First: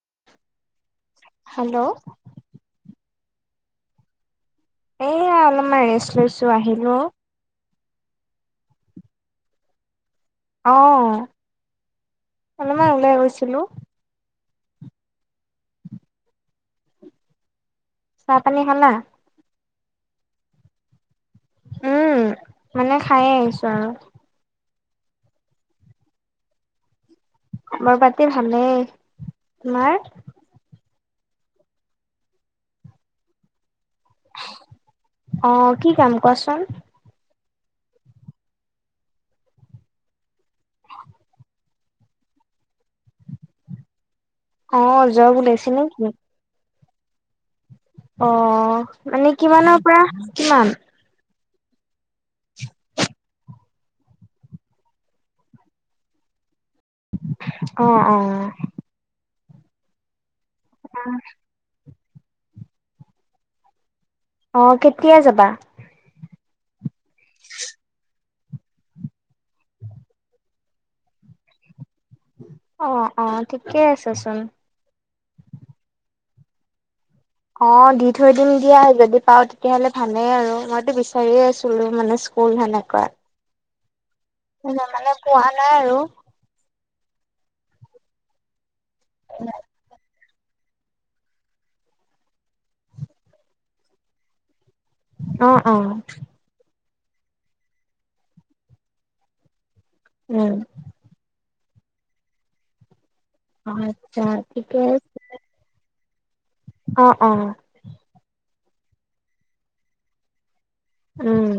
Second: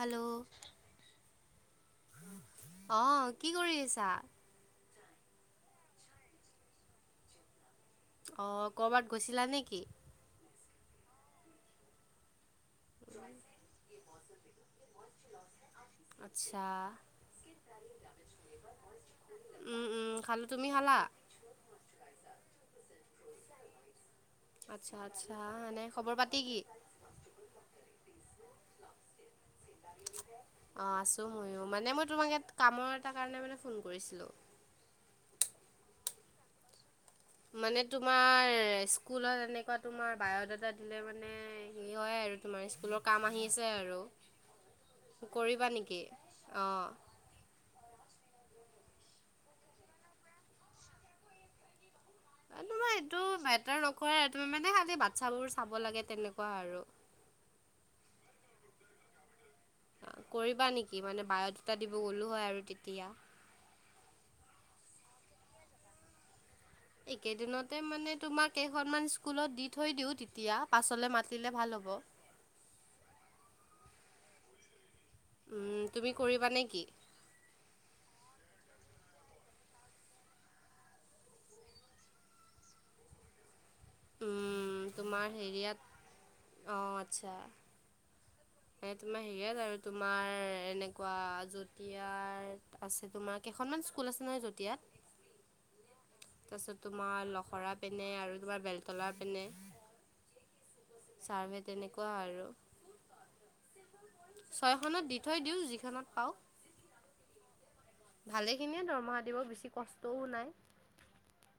Hello, hello অহ, কি কৰি আছা? এয়া অলপমান ৰেষ্ট লৈছো, আহিলো। অ', কৰবাত গৈছিলা নেকি? অহ, অলপমান ওলাই গৈছিলোঁ। আচ্ছা। চাহ পানী খালা? উম, উম, খালোঁ, তুমি খালা? উম, মানে খায়েই আহিছোঁ আৰু। আচ্ছা আচ্ছা, মানে খবৰ পাতি কি? খবৰ পাতি ভালেই। তোমাৰ? [unintelligible] মানে মই তোমাৰ এটা কামৰ এটা কাৰণে মানে ফোন কৰিছিলোঁ অ', কি কাম কোৱাচোন? মানে তোমাৰ স্কুলত এনেকুৱা তোমাৰ বায়'ডাটা দিলে মানে [unintelligible] হয়। আৰু তোমাৰ স্কুলৰ কাম আহি আছে আৰু। অহ, যব ওলাইছে নেকি? অঁ অ', মানে কিমানৰ পৰা কিমান? তোমাৰ এইটো মেতাৰ নকৰে মানে খালি বাচ্ছাবোৰ চাব লাগে তেনেকুৱা আৰু। অ', অ। কৰিবা নেকি? মানে বায়'ডাটা দিব গ'লো হয় আৰু তেতিয়া। অ', কেতিয়া যাবা? এইকেইদিনতে মানে তোমাৰ কেইখনমান স্কুলত দি থৈ দিও তেতিয়া, পাছলে মাতিলে ভাল হ'ব। অ', অ, ঠিকেই আছে চোন। উম, তুমি কৰিবা নেকি? অ', দি থৈ দিম দিয়া, যদি পাওঁ তেতিয়াহলে ভালেই আৰু। মইতো বিচাৰিয়েই আছিলো মানে ফুল সেনেকুৱা। উম, মানে পোৱা নাই আৰু। আচছা। এ, তোমাৰ হেৰি আৰু তোমাৰ এনেকুৱা যতিয়াত আছে তোমাৰ কেইখনমান স্কুল আছে নহয় যতিয়াত। অ', অ'। তোমাৰ লখৰা পিনে আৰু তোমাৰ বেলতলা পিনে। উম। ছাৰ্ভে তেনেকুৱা আৰু। অহ। ছয়খনত দি থৈ দিওঁ, যিখনত পাও। অহ, অ'। ভালেখিনিয়েই দৰমহা দিব, বেছি কষ্টও নাই। উম।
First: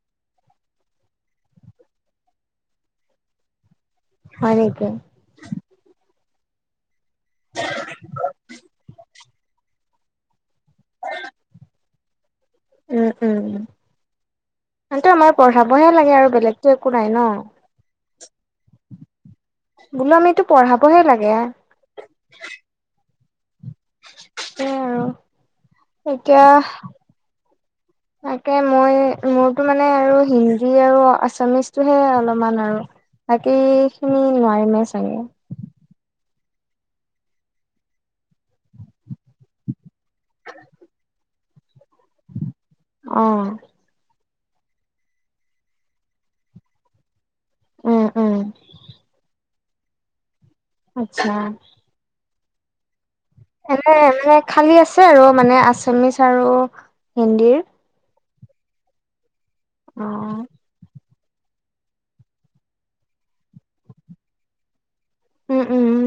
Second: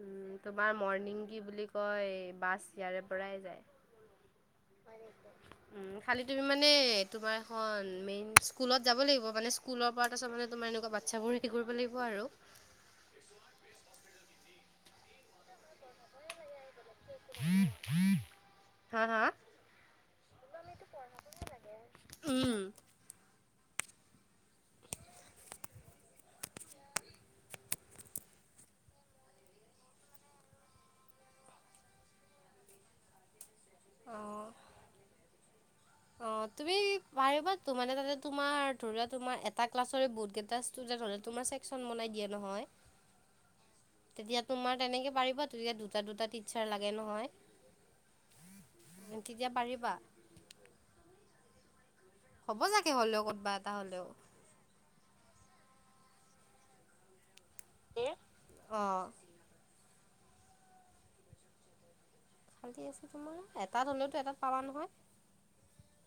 উম, তোমাৰ মৰ্ণিং কি বুলি কয়, বাছ ইয়াৰে পৰাই যায়। হয়, নেকি? উম, খালি তুমি মানে তোমাৰ এখন মেইন স্কুলত যাব লাগিব মানে স্কুলৰ পৰা তাৰপিছত মানে তোমাৰ এনেকুৱা বাচ্ছাবোৰ ৰেডি কৰিব লাগিব আৰু। টো, আমাৰ পঢ়াবহে লাগে আৰু বেলেগতো একো নাই ন। হা, হা? বোলো আমিটো পঢ়াবহে লাগে। উম। সেইয়াই আৰু [inaudible] এতিয়া? [inaudible] তাকে মই মোৰতো মানে আৰু হিন্দী আৰু আছামিজটোহে অলপমান আৰু। সেই খিনি অ', নোৱাৰিমে চাগে। অ, তুমি পাৰিবা টো তাতে তোমাৰ ধৰা তোমাৰ এটা ক্লাছৰে বহুত কেইটা ষ্টুডেন্ট হলে তোমাৰ সেক চন বনাই দিয়ে নহয়। অ তেতিয়া তোমাৰ তেনেকে পাৰিব তেতিয়া দুটা, দুটা টিচাৰ লাগে নহয়। উম, উম। এতিয়া পঢাৰিবা। আচ্ছা। হ'ব চাগে হলেও ক'তবা এটা এনে হ'লেও। মানে খালী আছে আৰু মানে আছামিচ আৰু হিন্দীৰ। আহ। অ'। খালি আছো তোমাৰ এটাত হলেওতো এটাত পাবা নহয়। উম, উম, উম।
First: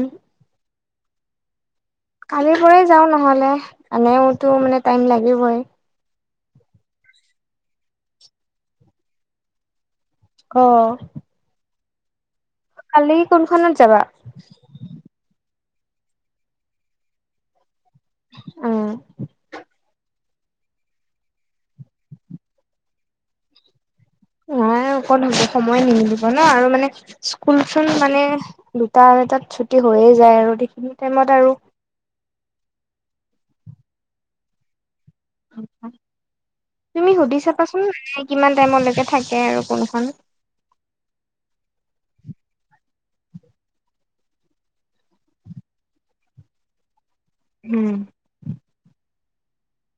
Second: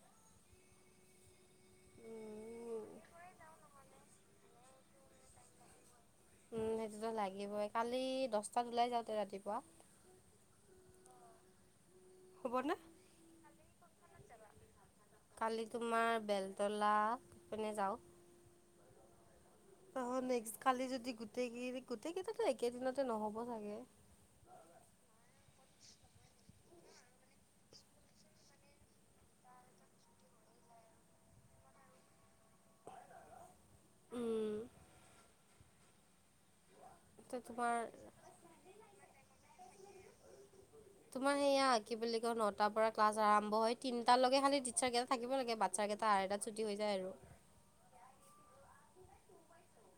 কালিৰ উম, পৰাৰেই যাও নহ'লে আনেওতো মানে টাইম লাগিবই। উম, সেইটোতো লাগিবই কালি দহটাত ওলাই যাওঁতে ৰাতিপুৱা। অ'। হ'ব। কালি কোনখনত যাবা? কালি তোমাৰ বেলতলা পিনে যাওঁ। অ'। অ, নেক্স কালি যদি গোটেই কেই গোটেই কেইটো একেদিনতে নহ'ব চাগে। অ, সময় নিমিব ন, আৰু মানে স্কুল-চুল মানে দুটাতু, আঢ়ৈতাত চুটি হৈয়ে যায় আৰু সেইখিনি টাইমত আৰু [inaudible] উম, তুমি ত' সুধি তোমাৰ চাবাচোন মানে কিমান টাইমলৈকে থাকে আৰু কোনখন তোমৰ সেইয়া কি বুলি কয় নটাাৰ পৰা ক্লাছ আৰম্ভ হয় তিনিটালকে খালি টিচাৰ কেইটা থাকিব লাগে বাচ্ছাকেইটাৰ আঢ়ৈতত এটাত ছুটি হৈ যায় আৰু। উম।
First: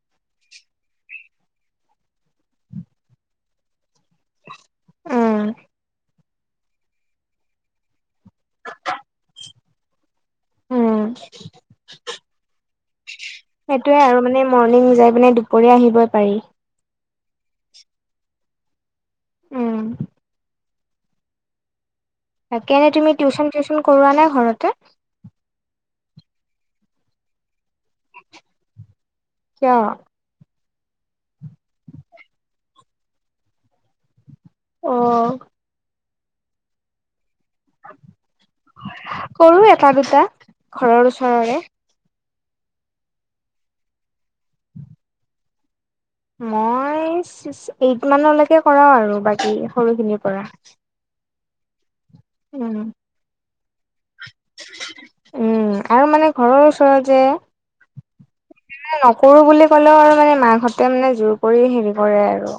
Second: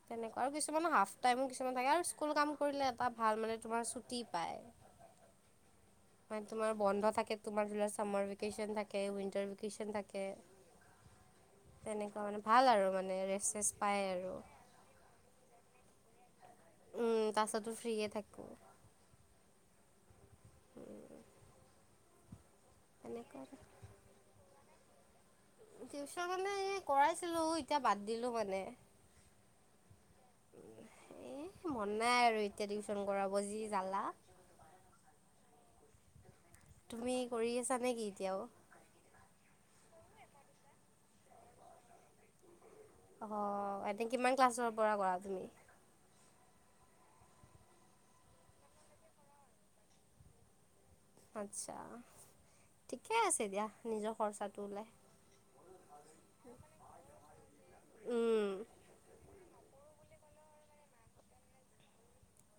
তেনেকুৱা আৰু কিছুমান হাফ টাই কিছুমান থাকে আৰু স্কুল কাম কৰিলে এটা ভাল মানে তোমাৰ চুটি পায় উম, মানে তোমাৰ বন্ধ থাকে তোমাৰ চামাৰ ভি ভিকেচন উইণ্টাৰ ভেকেশন থাকে, উম, তেনেকুৱা মানে ভাল আৰু মানে। ৰেষ্ট চেষ্ট সেইটোয়ে পায় আৰু মানে মৰ্ণিং যাই পিনে দুপৰীয়া আহিবই পাৰি। উম, তাৰছো ফ্ৰিয় থাক। উম। তাকে তুমি তেনেকুৱা টিউচন, টিউচন কৰোৱানে ঘৰতে? টিউচন মানে কৰাইছিলো। এতিয়া বাদ দিলোঁ মানে। কিয়? এ, মন নাই আৰু এতিয়া টিউচন কৰাব যি জালা। অ'। তুমি কৰি আছা নেকি এতিয়াও? এ, দুটা ঘৰৰ ওচৰৰে। আহ, এনে কিমান ক্লাছৰ পৰা কৰা তুমি? মই ছিক্স এইট মানলৈকে কৰাওঁ আৰু বাকী সৰুখিনিৰ পৰা। আচ্ছা উম, ঠিকে আছে দিয়া নিজৰ খৰচাটো ওলাই উম, আৰু মানে ঘৰৰ ওচৰৰত যে নকৰো বুলি কলেও আৰু মানে মাকাহঁতে মানে জোৰ কৰি হেৰি কৰে আৰু।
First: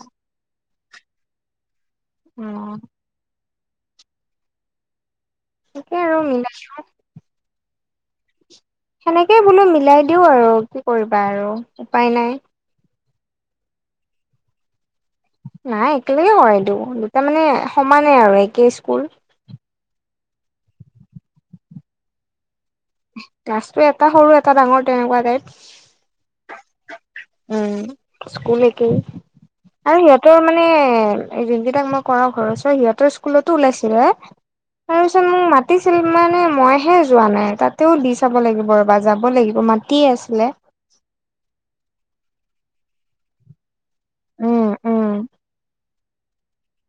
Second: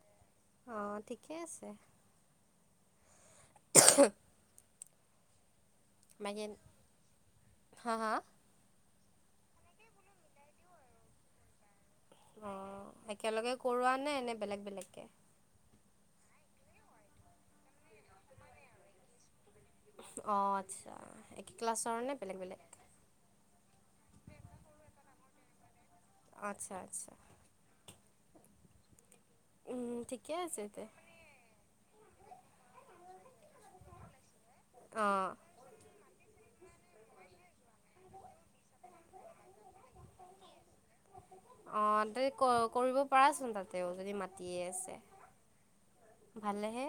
অ, ঠিকেই আছে। উম। [inaudible] থাকেই আৰু বাকী মিলাই দিওঁ। হা, হা? সেনেকেই বোলো মিলাই দিও আৰু কি কৰিবা আৰু উপায় নাই। অঁ একেলগে কৰোৱা নে, নে, বেলেগ, বেলেগকে নাই একেলগে হয়। এইটো দুটা মানে সমানে আৰু একে স্কুল। অ, আচ্ছা একে ক্লাছৰ নে বেলেগ, বেলেগ। গছটো এটা সৰু এটা ডাঙৰ তেনেকুৱা টাইপ। আচ্ছা, আচ্ছা। উম। স্কুল একেই উম আৰু ঠিকে সিহঁতৰ মানে আছে তে যোন কেইটাক মই কৰ ঘৰৰওৰ সিহঁতৰ স্কুলতো ওলাইছিল তাৰপিছত অঁ মোক মাতিছিল মানে মই হে যোৱা নাই তাত। তেও দি চাব লাগিব ৰ'বা যাব লাগিব মাতিয়ে আছিলে। অঁ তে কৰিব পাৰাচোন তাতেও যদি মাতিয়ে উম আছে। উম ভালেহে।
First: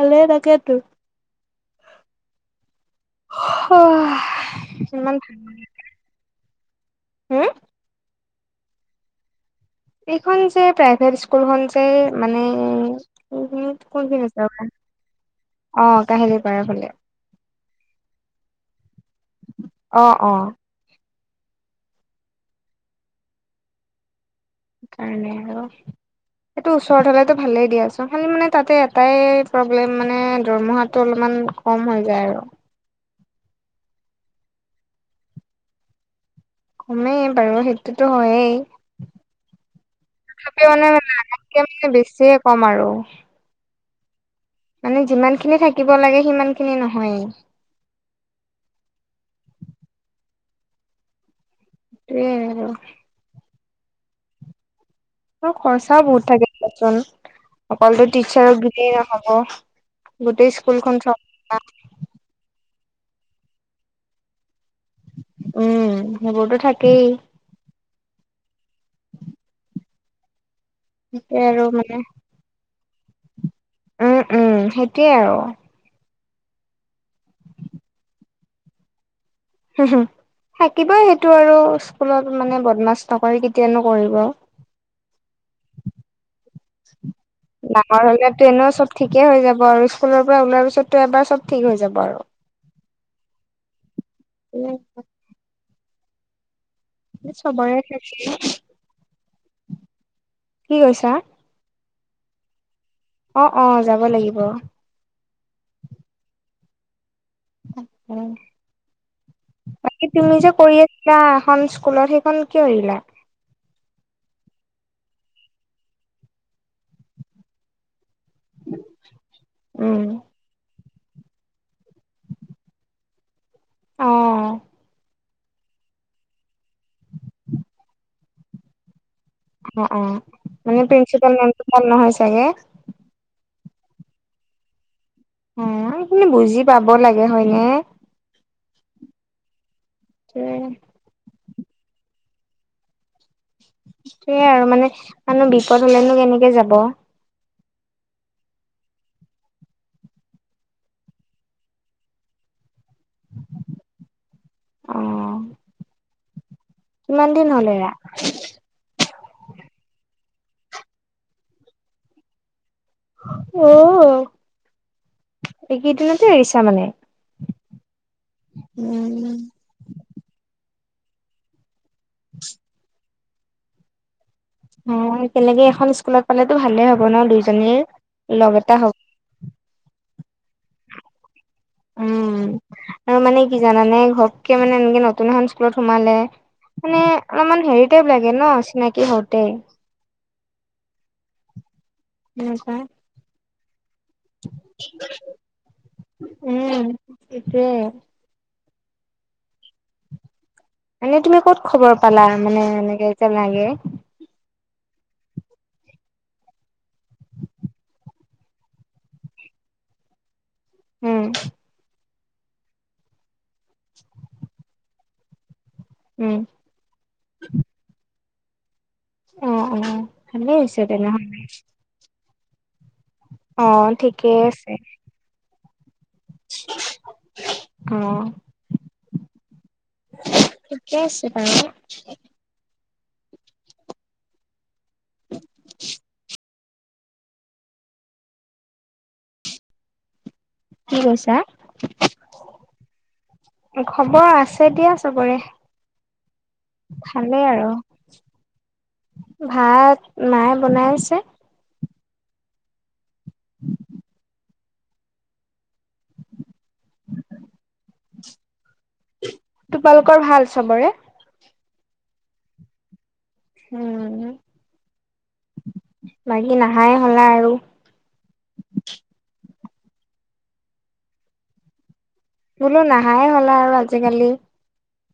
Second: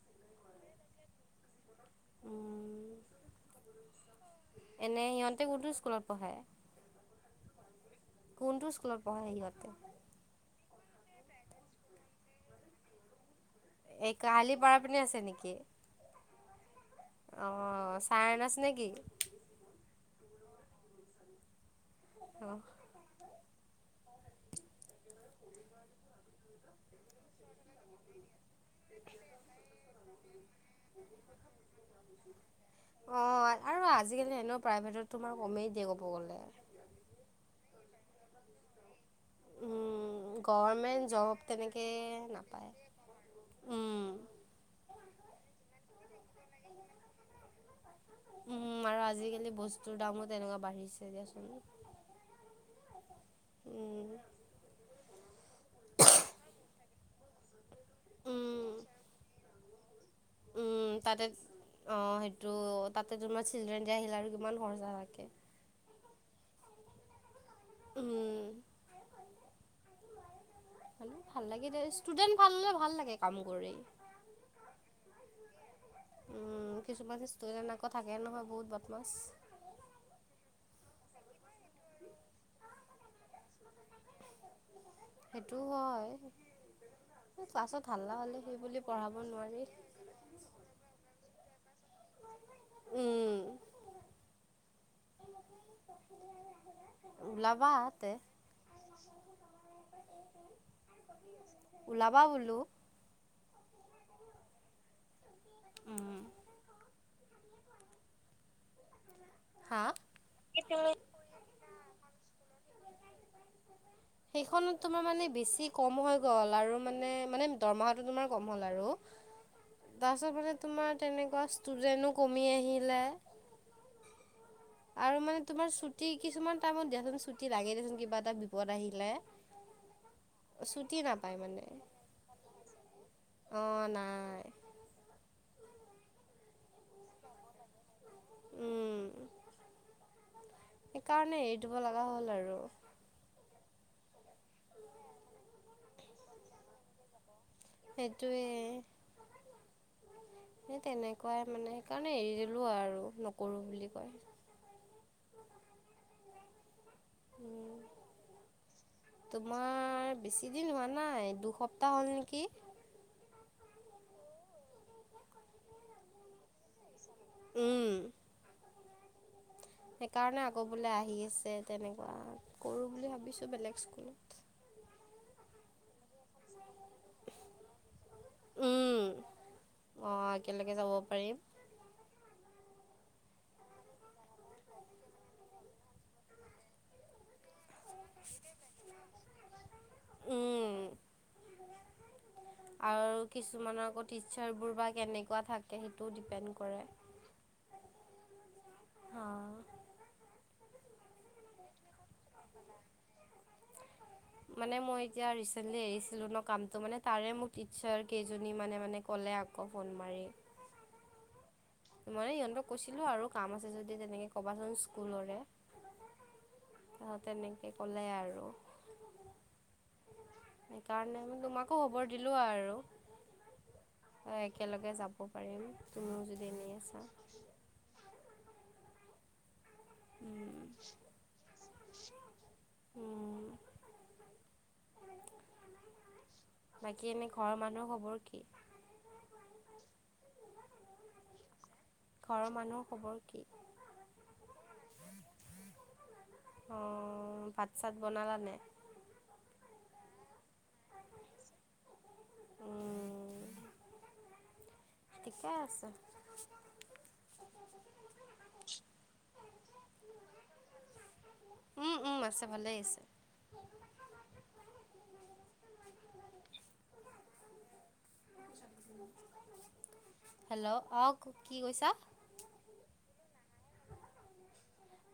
এল এ, তকে ত উম। অ'। এনে সিহঁতে কুতো স্কুলত পঢ়ে। হম? কোনটো স্কুলত পঢ়ে সিহঁতে? এইখন যে প্ৰাইভেট স্কুলখন যে মানে কিন এই কোনখিন আছে কাহালি পাৰা পিনে আছে অ, কাহিলী পাৰা ফালে। অ, চাই নছে নেকি। অ', অ'। আহ। কাৰণে আৰু। সেইটো ওচৰত হলেতো ভালেই দিয়াচোন খি মানে তাতে এটাই প্ৰব্লেম মানে দৰমহাতটো অলপমান কম হৈ যায় আৰু। অ, আৰু আজিকালি হেনেও প্ৰাইভেটত তোমাৰ কমেই দিয়ে ক'ব গ'লে। কমেই বাৰু সেইটোতো হয়েই। তথাপি মানে গভৰ্ণমেণ্ট জব লকে তেনেকৈ মানে বেছিয়ে কম নাপায় আৰু। উম, মানে যিমান খিনি থাকিব লাগে সিমান খিনি নহয়েই। উম, আৰু আজিকালি বস্তুৰ দামো তেনেকুৱা বাঢ়িছে দিয়াচোন। এয় উম, অ, খৰচাও বহুত থাকেয়চোন অকলতো টিচাৰক উম, গজেই নহব। গোটেই উম, স্কুলখন চ তাতে অঁ সেইটো তাতে, তমান চিল্ দিয়া আহিল আৰু কিমান সৰ উম, সেইবোৰতো থাকেই। উম। সেইটোৱে ভাল আৰু লাগে দে, মানে ষ্টুডেন্ট ভালে ভাল লাগে, কাম কৰি। উম উম সেইটোয়ে আৰু উম, কিছুমান ষ্টু আকৌ থাকে নহয় বহুত বত মাছ হম, হম। থাকিবই সেইটো আৰু স্কুলত মানে বদমাছ নকৰি কেতিয়ানো কৰিব। সেইটো হয়। ক্লাছত ডাঙৰ হাল্লা হলে সেই এনেও বুলি চব পঢ়াব ঠিকে হৈ নোৱাৰি যাব আৰু স্কুলৰ পৰা ওলাৰ পিছতো এবাৰ চব ঠিক হৈ যাব। বাৰ। উম, উম। চবৰে খেছে কি কৈছা? ওলাবা বোলো। অ', অ', যাব লাগিব। উ। উ। হা? বাকী তুমি যে কৰি আছিলা এখন স্কুলত সেইখন কি কৰিলা। সেইখনত তোমাৰ মানে বেছি কম হৈ গ'ল আৰু মানে, মানে দৰমাহা হ, আৰু উম। তাৰ তমাৰ তেনেকুৱা ষ্টুডেণ্টো কমি আহিলে। অ', আৰু মানে তোমাৰ ছুট কিছুমান টাইমত দিয়াচোন চুটি লাগে দেচোন কিবা এটা বিপদ আহিলে। অ', অ', মানে ছুটি প্ৰিন্সিপাল নাপায় নমটো মাল নহয় চাগে। অ, নাই। হ, সেইখিনি বুজি পাব লাগে হয় ন। উম। সেইয়ে সেইকাৰণে হেৰি দব লগা হ'ল আৰু। সয়াই আৰু মানে মনো বিপদ হলেনো কেনেকে যাব। সেইটোৱে। সেই তেনেকুৱাই মানে সেইকাৰণে হেৰি দিলো আৰু। নকৰোঁ বুলি অ', কয়। কিমান দিন হলেৰা। তোমাৰ বেছি দিন হোৱা নাই দুসপ্তাহ হ'ল নেকি। অ, এইকেইদিনতে এৰিছা মানে। উম। উম, উম। সেইকাৰণে আগ বলে আহি আছে। তেনেকুৱা কৰো বুলি ভাবিছো বেলেগ স্কুলত। হ, কেনেকে এখন স্কুলত পালেতো ভাল হ' দু, এ, হ। উম অঁ একেলগে যাব পাৰিম। উম। আৰু মানে কি জানানে ঘৰতকে মানে এনেকে নতুন এখন স্কুলত সোমালে। মানে অলপমান হেৰিটপ লাগে ন, চিনাকি হতে উম। এনেকুৱা আৰু কিছুমানৰ আগত টিচাৰবোৰ বা কেনেকুৱা থাকে সেইটোও ডিপেণ্ড কৰে। উম সেইটোয়ে হা এনেই তুমি ক'ত খবৰ পালা মানে এনেকে যে লাগে? মানে মই এতিয়া ৰিচেন্টলি এৰিছিলো ন কামটো মানে তাৰে মোক টিচাৰ কেইজনীমানে মানে ক'লে আ অ ফোন মাৰি। উম। মানে সিহঁতক কৈছিলো আৰু কাম আছে যদি তেনেকে কবাচোন স্কুলৰে। উম অ তেনেকে ক'লে আৰু। অ অ ভালেই হৈছে তেনেহ'লে। দিলো আৰু অ ঠিকেই আছে একেলগে যাব পাৰিম। যদি এনেই আছা [unintelligible] অ। [unintelligible] ঠিকে আছে বাৰু। উম। [unintelligible] বাকী এনেই ঘৰৰ মানুহৰ খবৰ কি? কি কৈছা? ঘৰৰ মানুহৰ কি খবৰ আছে এতিয়া চবৰে। অঁ ভালেই আৰু। ভাত চাত বনালানে ভাত মায়ে বনাই আছে। উম। [unintelligible] ঠিকে আছে। তোমালোকৰ ভাল চবৰে? উম উম আছে ভালেই আছে। উম, বাকী নাহায়ে হ'লা আৰু। হেল্ল' অ কি কৈছা? বোলো নাহায়ে হ'লা আৰু আজিকালি।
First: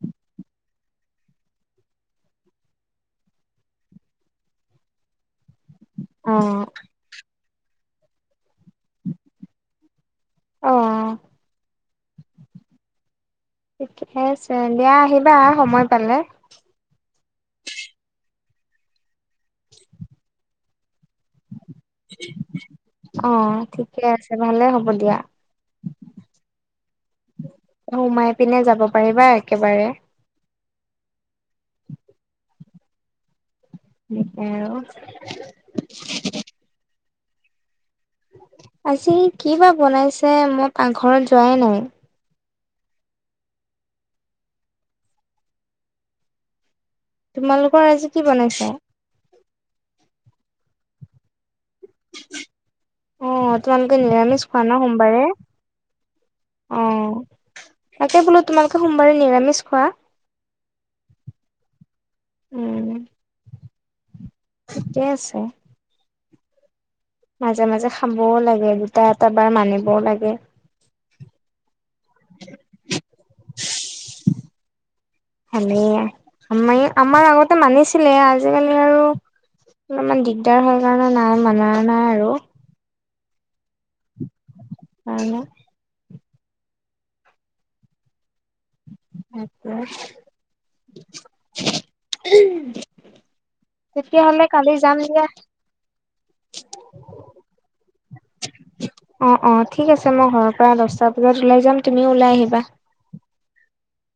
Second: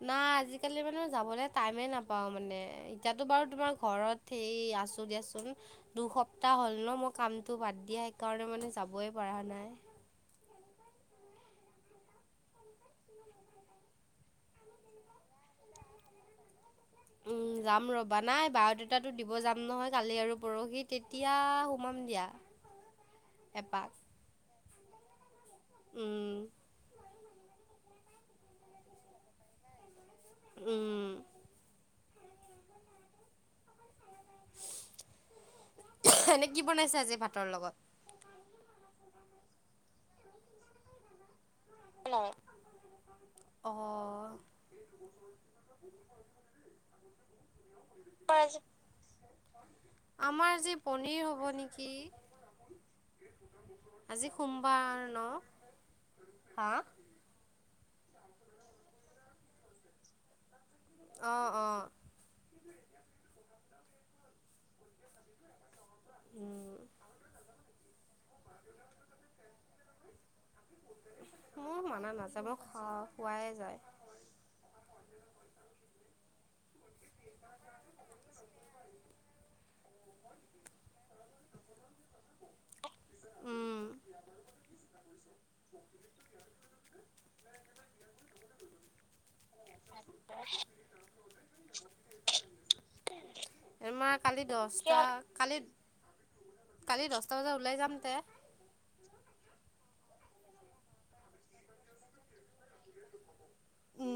নাই আজিকালি মানে যাবলে টাইমে নাপাও মানে এতিয়াতো বাৰু তোমাৰ ঘৰত হেই আছো দিয়াচোন। অ দুসপ্তাহ হ'ল ন মই কামটো বাদ দিয়া সেইকাৰণে মানে যাবয়ে পৰা নাই। অ। ঠিকে আছে, দিয়া আহিবা সময় পালে। উম যাম ৰবা। নাই বায়দাতাটো দিব যাম নহয় কালি আৰু পৰহি। তেতিয়া সোমাম দিয়া অ এপাক ঠিকে আছে ভালে হ'ব দিয়া। উম। সোমাই পিনে যাব পাৰিবা একেবাৰে। উম। এনে কি [unintelligible] [unintelligible] আজি কিবা বনাইছে মই পাকঘৰত যোৱাই নাই। অ। তোমালোকৰ আজি কি বনাইছে? আমাৰ যি পনিৰ হ'ব নি অ তোমালোকে আজি নিৰামিষ খোৱা ন সোমবাৰ সোমবাৰে ন? হা? অ তাকে বোলো তোমালোকে সোমবাৰে নিৰামিষ খোৱা? অ অ। ঠিকেই আছে। উম। মাজে মাজে খাবও লাগে, দুটা এটা বাৰ মানিবও লাগে। মোৰ মানা নাযায় মই খোৱায়েই যায়। আমাই আমাৰ আগতে মানিছিলে আজিকালি আৰু অলপমান দিগদাৰ হয় কাৰণে নাই মানা নাই আৰু। উম অ, ন। আ। আমাৰ তেতিয়াহলে কালি যাম দহটা দিয়া। কালি কালি দহটা বজাত ওলাই যাম তে। অ', অ', ঠিক আছে। মই ঘৰৰ পৰা দহটা বজাত ওলাই যাম তুমিও ওলাই আহিবা। উম।